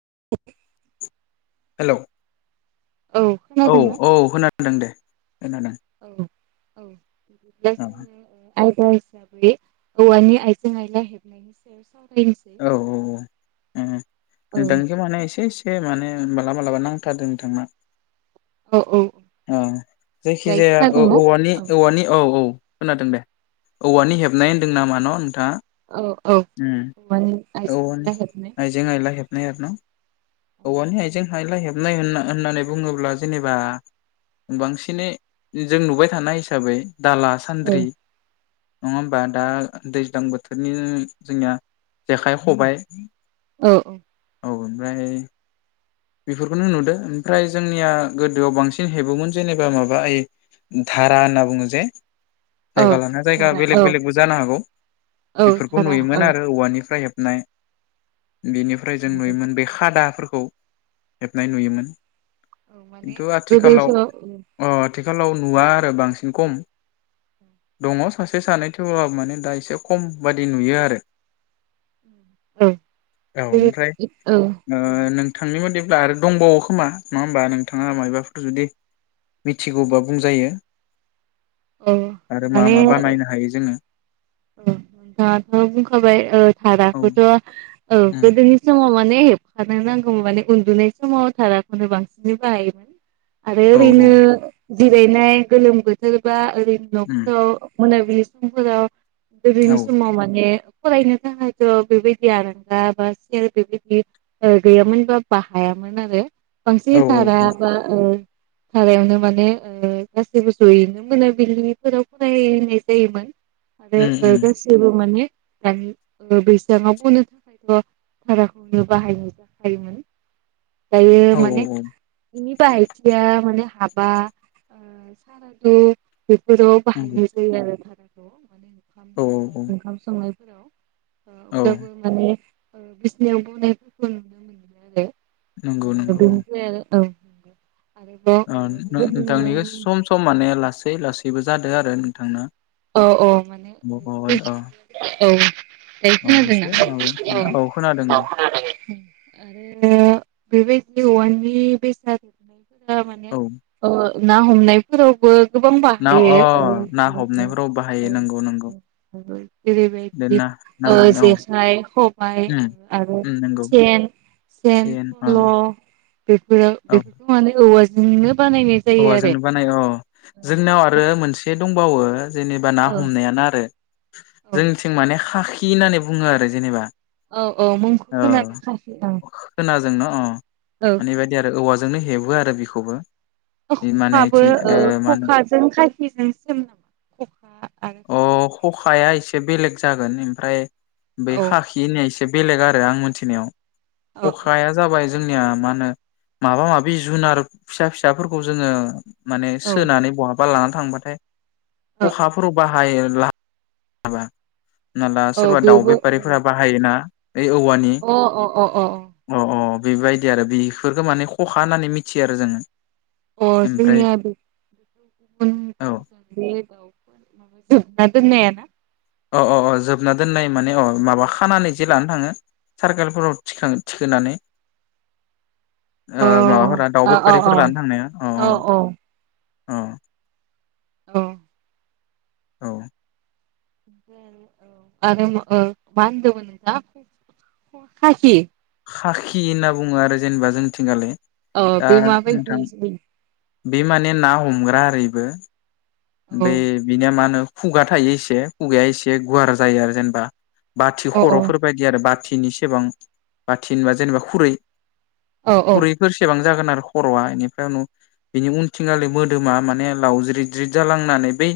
[unintelligible] हेल' औ औ खोनादोंना औ खोनादों दे खोनादों। औ औ होनबा दिनै औवानि आइजें आयला हेबनायनि सायाव सावरायनोसै औ औ औ ओहो औ नोंथांनिखौ माने एसे एसे माने मालाबा मालाबा नांथारदों नोंथांना औ औ। औ जायखि दायो जाया औ खोनादोंना औवानि औवानि औ औ। खोनादों दे औवानि हेबनाय होनदों नामा न'? नोंथाङा औ औ उम औवानि आइजें औवानि आइला हेबनाय आइजें औ आइला हेबनाय आरो न'? औवानि आइजें हायला हेबनाय होनना होननानै बुङोब्ला जेनेबा बांसिनै जों नुबाय थानाय हिसाबै दाला, सान्द्रि नङा होमबा दा दैज्लां बोथोरनि जोंनिया जेखाइ, खबाइ औ औ। औ ओमफ्राय बेफोरखौनो नुदों ओमफ्राय जोंनिया गोदोआव बांसिन हेबोमोन जेनेबा माबा ओइ धारा होनना बुङो जे औ जायगा लाना जायगा थारा औ बेलेग बेलेगबो जानो हागौ औ बेफोरखौ थारा औ नुयोमोन आरो औवानिफ्राय हेब नाय बेनिफ्राय जों नंगौ नुयोमोन बे खादाफोरखौ खौ। हेबनाय नुयोमोन खिन्थु आ गोदोनि समाव आथिखालाव नुवा आरो बांसिन खम दङ' सासे सानै थेवब्लाबो माने दा एसे खम बादि नुयो आरो औ औ ओमफ्राय औ ओ नोंथांनि मादि ब्ला आरो दंबावो खोमा नङा होमबा नोंथाङा मायबाफोर जुदि मिथिगौबा बुंजायो। औ आरो मा मा माने बानायनो हायो जोङो? औ नोंथाङाथ' बुंखाबाय औ धाराखौथ' औ उम गोदोनि समाव माने मे हेबखानो नांगौमोन माने उन्दुनाय समाव थाराखौनो बांसिनै बाहायोमोन। आरो औ ओरैनो जिरायनाय गोलोम बोथोर बा नद उम [inaudible] मना बिलि समाव औ गोदोनि समाव माने फरायनो थाखायथ बेबायदि आरांगा बा सेर बेबायदि गैयामोन बा बाहायामोन आरो औ बांसिन औ थाराबा हारायावनो माने गासैबो जयैनो मोनाबिलिनिफोराव फरायनाय जायोमोन। आरो उम उम गासिबो माने दानि बैसाङाव बो माने थाखायथ भाराखौनो बाहायनाय जाखायोमोन। दायो माने बाहायथिया माने हाबा साराखौ गोदोआव बाहायनाय जायो आरो थार औ माने ओंखाम औ नंगौ औ दोननाय ओंखाम संनाय हेल औ अब्लाबो माने बिसनायाव बनायफोरखौ नुनो मोनो नंगौ आरो नंगौ औ बेदि औ नंगौ आरोबाव ओ बेबायदिनो नोंथांनिखौ सम सम माने लासै लासै लासैबो जादों आरो नोंथांना औ औ माने अ अ औ अ एसे दायखा जोंना माबादों औ खोनादों औ दे आरो बेबायदि नि बेसनानाय माने औ अ ना हमनायफोरावबो गोबां ना अ बाहायो ना हमनायफोराव बाहायो नंगौ नंगौ बे जेरैबायदि ना ना हमनायाव जेखाइ खबाय उम आरो उम नंगौ सेन सेन फल बेफोरो बेफोरखौ माने औवा जोंनो औ जोंनो बानाय औ जोंनियाव आरो मोनसे दं बावो जेनेबा ना औ हमनायानो आरो औ जोंनिथिं माने खाखि खि होननानै बुङो आरो जेनेबा औ औ मुंखौ खोनादोंखासै औ दोंन अ औ मानि बेबायदि आरो औवा जोंनो हेबो आरो बेखौबो माने खखाबो इथि ओ मा होनो खखाजों खाखिजों सेम नामा खखा आरो अ खाखि खखाया एसे बेलेग जागोन ओमफ्राय बे औ खाखि होननायस एसे बेलेग आरो आं मिथिनायाव औ खखाया जाबाय जोंनि मा होनो माबा माबि जुनार फिसा फि फिसाफोरखौ जोङो माने औ सोनानै बहाब बा लाना थांबाथाय औ खखाफोराव बाहायो ला बा होना ला औ सोरबा दाउ बेबो बेफारिफोरा अ बाहाय ना ओइ औवानि अ अ अ अ अ बेबायदि आरो बेफोरखौ माने खखा होननानै मिथियो आरो जोङो अ ओमफ्राय जोंनिया बे गुबुन औ गुबन दाउफोर माबा जोबना दोननाय ना अ अ अ जोबना दोननाय माने अ माबा खानानै जे लानो थाङो सारकालफोरा थिखां-थिखोनानै अ ओ माबाफोरा दाउ अ अ अ बेफारिफोर लानो औ थांनाया अ औ अ औ औ औ आरो मो ओ मा होनदोंमोन नोंथांङा खाखि खाखि होनना बुङो आरो जेनेबा जोंथिंगालाय औ बे मा बादि जायो बे माने ना हमग्रा ओरो एबो औ बे बिनिया मा होनो खुगा थायो एसे खुगाया एसे गुवार जायो आरो जेनेबा बाथि औ औ खर'फोरबायदि आरो बा थिनिसेबां बाथि होनबा जेनेबा खुरै औ खुरैफोरसेबां जागोन आरो खर'आ एनिफ्राय उनाव एनिफ्राय उनथिंगाले मोदोमा माने लावज्रिद ज्रिद जालांनानै बै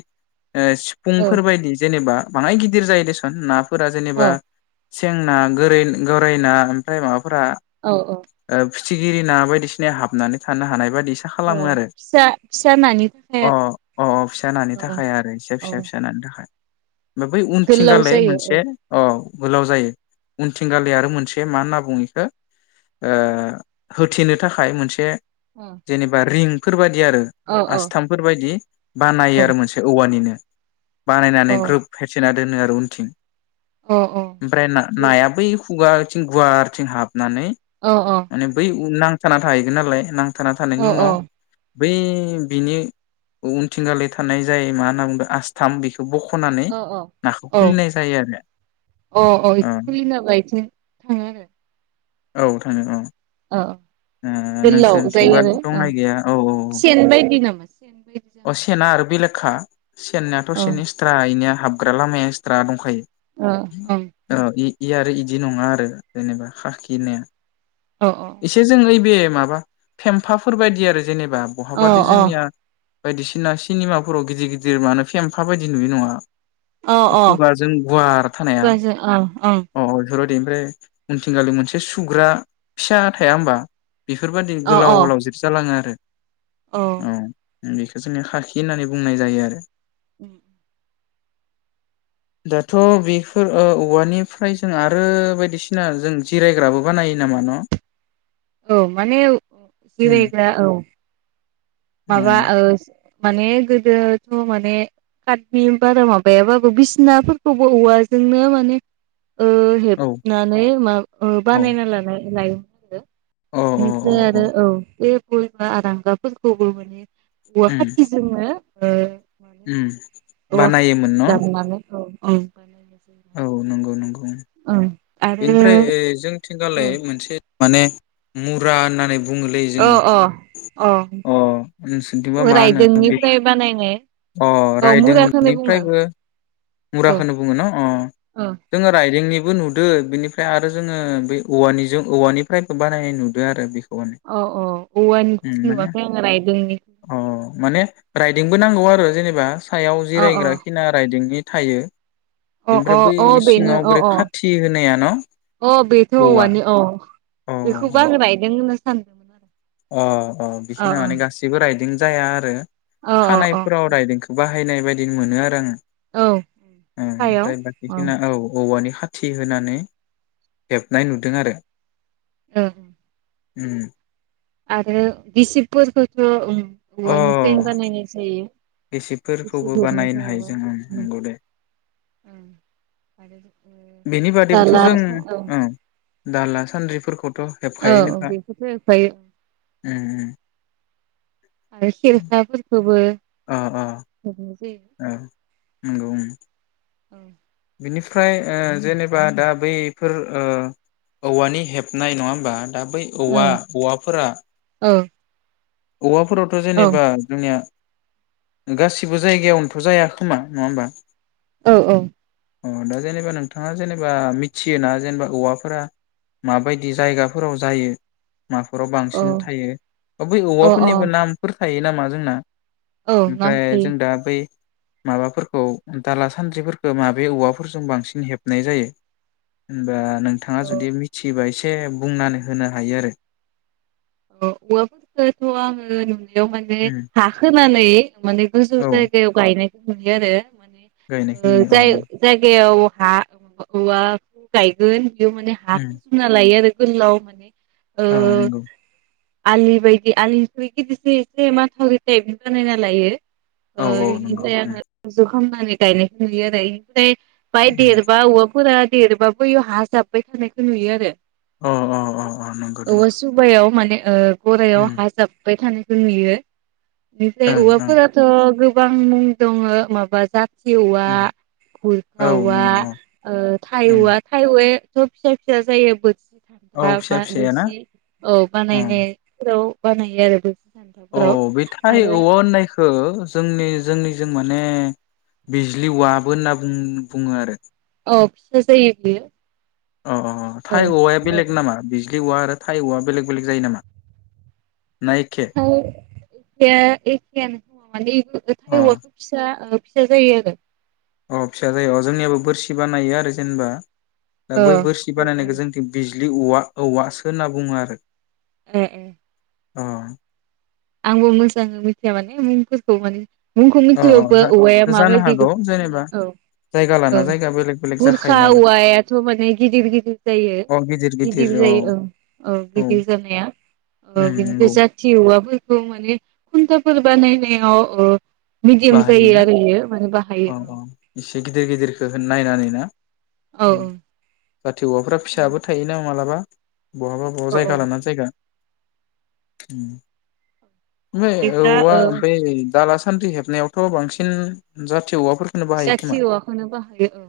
ओ सिफुंफोर बायदिनो जेनेबा बाङाइ गिदिर जायो देसन ना फोरा जेनेबा औ सेंना गोरै-गोरैना ओमफ्राय माबाफोर फोरा औ औ ओब फिथिगिरि ना बायदिसिनाया हाबनानै थानो हानाय बायदि इसा अ खालामो आरो फिसा फिसा नानि थाखाय अ आरो अ अ फिसा नानि थाखाय आरो इसे औ फिसा फिसा नानि थाखाय। ब बै गोलाव उनथिंगालाय जायो मोनसे औ गोलाव जायो उनथिंगाले आरो मोनसे बे मा होनना बुङो बेखो ओ होथेनो थाखाय मोनसे अ जेनेबा रिं फोरबादि बिदि आरो अ औ आस्थामफोरबायदि बानायो औ आरो मोनसे औवा वानिनो बानायनानै अ ग्रोब फेरसिना दोनो आरो उनथिं। अ अ ओमफ्राय ना नाया बै खु खुगाथिं गुवारथिं हाब नानै अ माने बै उ नां थाना थाहैगोन नालाय नां थाना थानायनि उनाव बै बिनि उनथिंगाले थानाय जायो मा होनना बुंदो आस्थाम बेखौ बख'नानै औ औ नाखौ औ खुलिनाय जायो आरो अ अ इखो खुलिना होबा इथिं थाङो आरो औ थाङो अ। औ ओ गोलाव जायो नोंसोरथिंबा आरो औ दंनाय गैया औ औ सेन बायदि नामा सेन बायदि औ जागोन अ'सेना आरो बेले खा‌ सेननायाथ' सनि सिर्थायनिया हाबग्रा लामाया एक्सट्रा दंखायो ओ ओं औ इ आरो इदि नङा आरो जेनेबा हाखि होनाया अ अ बे जों यैबे माबा फेम्फाफोर बायदि आरो जेने बा अ बहाबादि अ जोंनिया बायदिसिना सिनिमाफोराव गिदिर गिदिर मानो फेम्फा बायदि नुयो नङा अ अ खुगाजों गुवार थानाया खुगाजों ओं ओं अ फोर बादि ओमफ्राय उनथिंगालि मोनसे सुग्रा फिसा थाया होमबा बेफोरबायदि अ औ गोलाव ओलाव जोबजालाङो आरो औ बेखौ जोङो खाखि होननानै बुंनाय जायो आरो उम दाथ बेफोर ओ औवानिफ्राय जों आरो बायदिसिना जों जिरायग्राबो बानायो नामा न औ माने उम जिरायग्रा औ अ माबा ओस माने गोदोथ माने कातबि बारा माबायाबाबो बिसिनाफोरखौबो औवाजोंनो माने ओ औ हेबनानै माब औ बानायना लानाय लायो ओ अ अ बेनिफ्राय अ आरो औ बे गुयैना आरांगाबो। खौबो माने उवा उम खाथिजोंनो उम ओ औ खाथिजों बानायोमोन न' दाननानै औ औ औ नंगौ नंगौ ओं बेनिफ्राय ए जोंथिंगालाय अ मोनसे माने मुरा होननानै बु बुङोलै जोङो अ अ अ नोंसोरनिथिं बा मा होनो रायदोंनिफ्राय बानायनाय अ औ मुराखौनो बुङो राइदोंंनिफ्रायबो औ मुराखौनो बुङो न अ औ जोङो राइदोंनि बो नुदों बेनिफ्राय आरो जोङो बे औवानिजों औवानिफ्रायबो बानायनाय नुदों आरो बेखौ माने अ औ औवानिखौ उम माने नुवाखै आङो राइदोंनिं अ माने राइदोंबो नांगौ आरो जेनेबा। सायाव अ अ जिरायग्रा खिना रायदिंगि थायो। अ अ बेनिफ्राय बै अ बेनो सिङाव अ बोरै अ खाथि होनाया न अ बेथ औवा औवानि औ। अ बेखौबो आङो रायदों होननासो सानदोंमोन आरो। अ अ बेखिनिया माने गाससिबो राइदों। जाया आरो। अ अ अ खानायफोराव रायदोंखौ बाहाय बाहायनाय बायदि मोनो आरो आङो। औ आमफ्राय बाखि खिनिया औ औवानि खाथि होनानै हेबनाय नुदों आरो। ओं। उ आरो गिबिसिबफोरखौथ ओम। अ औवानिफ्रायनो बानायनाय जायो। गिसिब गिसिबफोरखौबो बानायनो हायो हेबनायफोराबो जों ओं नंगौ दे ओं आरो ओ बेनि बादैबोथ दाला जों औ। दाला सान्द्रिफोरखौ औ बेखौथ हेबखायो उम आरो उम सेरखाफोरखौबो। अ अ ओ नंगौ उ ओ बिनिफ्राय ओ जेनेबा दा बैफोर ओ औवानि हेबनाय नङा होमबा। दा बै औवा औवाफोरा। औ औवाफोरावथ औ जेनेबा जोंनिया गासिबबो जायगायावनोथ जाया खोमा नङा होमबा? औ औ। अ दा जेनेबा नोंथाङा जेनेबा मिथियोना जेनेबा औवाफोरा माबायदि जायगाफोराव जायो। माफोराव औ बांसिन थायो। औ औ औवाफोरनिबो नामफोर थायो नामा जोंना? औ नाम ओमफ्राय थायो जों दा बे माबाफोरखौ दाला सान्द्रिफोरखौ माबे औवाफोरजों बांसिन हेबनाय जायो होनबा? नोंथाङा जुदि मिथिबाय एसे बुंनानै होनो हायो आरो औवा फोरखौथ' आङो नुनो बेआव माने उम हा खोनानै [unintelligible] माने गोजौ औ जायगायाव गायनाय नुयो आरो। माने गायनायखौ ओ नुयो औ जाय औ जायगायाव हा ओ माबा औवा खौ गायगोन। बेयाव माने हाखौ उम जुमना लायो आरो गोलाव माने अ ओ नंगौ आलि बायदि आलिनिखौ गिदिरसे एसे माथावरि थाइप बानायना लायो। औ ओ औ नंगौ एनिफ्राय उम आङो जों फाहामनानै गायनायखौ नुयो एमनिफ्राय बाय उम देरबा गलाफोरा देरबाबो इयाव हााजाबबाय थानायखौ नुयो आरो। अ अ अ अ नंगौ दे। बेआव माने ओ गराइआव उम हाजाब्बाय थानो [unintelligible] निफ्राय ओं उ उम फाथ' गोबां मुं दङ माबा जा सेेवआ औ गुरखावा नंगौ ओ ओं थायौआ थायुवे सफसस जायो ब औ फिसा फिसायाना [unintelligible] औ बानायनाय फ्राव बानायो आरो बे औ बेथाय औवा होननायखौ जोंनि जोंनि जों माने बिजलि वाबो होनना बुं बुङो आरो [unintelligible] अ औ थाय औवाया औ बेलेग नामा लि औवा आरो थाय औवा बेलेक बेलेग जायो नामा ना एखे ख एखेयानो माने थ अ औवाखौ फिसा फिसा जायो आरो अ फिसा जायो जोंनियाबो बोरसि बानायो आरो जेनेबा दा बै बोरसि औ बानायनायखौ जों बिज दलि औवा औवा सो होनना बुङो आरो ओ ओ अ आंबो मोजाङै मिथिया माने मुंफोरखौ माने मुंखौ अ मिथिबबो जा औवाया जानो माबायदि हागौ बेखौ जेनेबा औ जायगा औ लाना जायगा बेलेग बेलेग जाखायो खुरखा नालाय औवायाथ' माने गिदिर गिदिर जायो गिदिर जायो औ औ गिदिर जानाया औ उम बेनिफ्राय नंगौ जाथि औवाफोर माने खुन्थाफोर बानायनायाव मिडियाम जायो बाहायोना आरो इयो माने बाहायो अ अ औ एसे गिदिर गिदिरखौ होन नायनानै ना औ जाथि औवाफ्रा फिसाबो थायोना मालाबा [unintelligible] [inaudible] बहाबा बहा औ जायगा औ लानानानै जायगा [inaudible] ओमफ्राय बिदिब्ला औवा ओ दाला बै सान सान्थि ह नायावथ' बांसिन औवाफोरखौनो बाहायो खोमा जाथि औवाखौनो बाहायो औ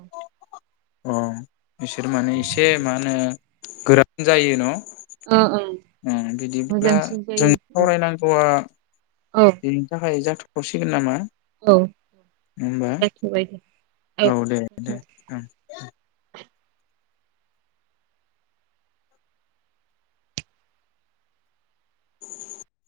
अ बिसोर माने एसे मा होनो गोरान जाय न' ओ ओं बिदिब्ला मोजांसिन जों जायो सावरायनांगौआ औ औ बेनि थाखाय जाथ सिगोन नामा औ होनबा जाथ'बाय दे औ दे जाथ'बाय दे ओं [unintelligible]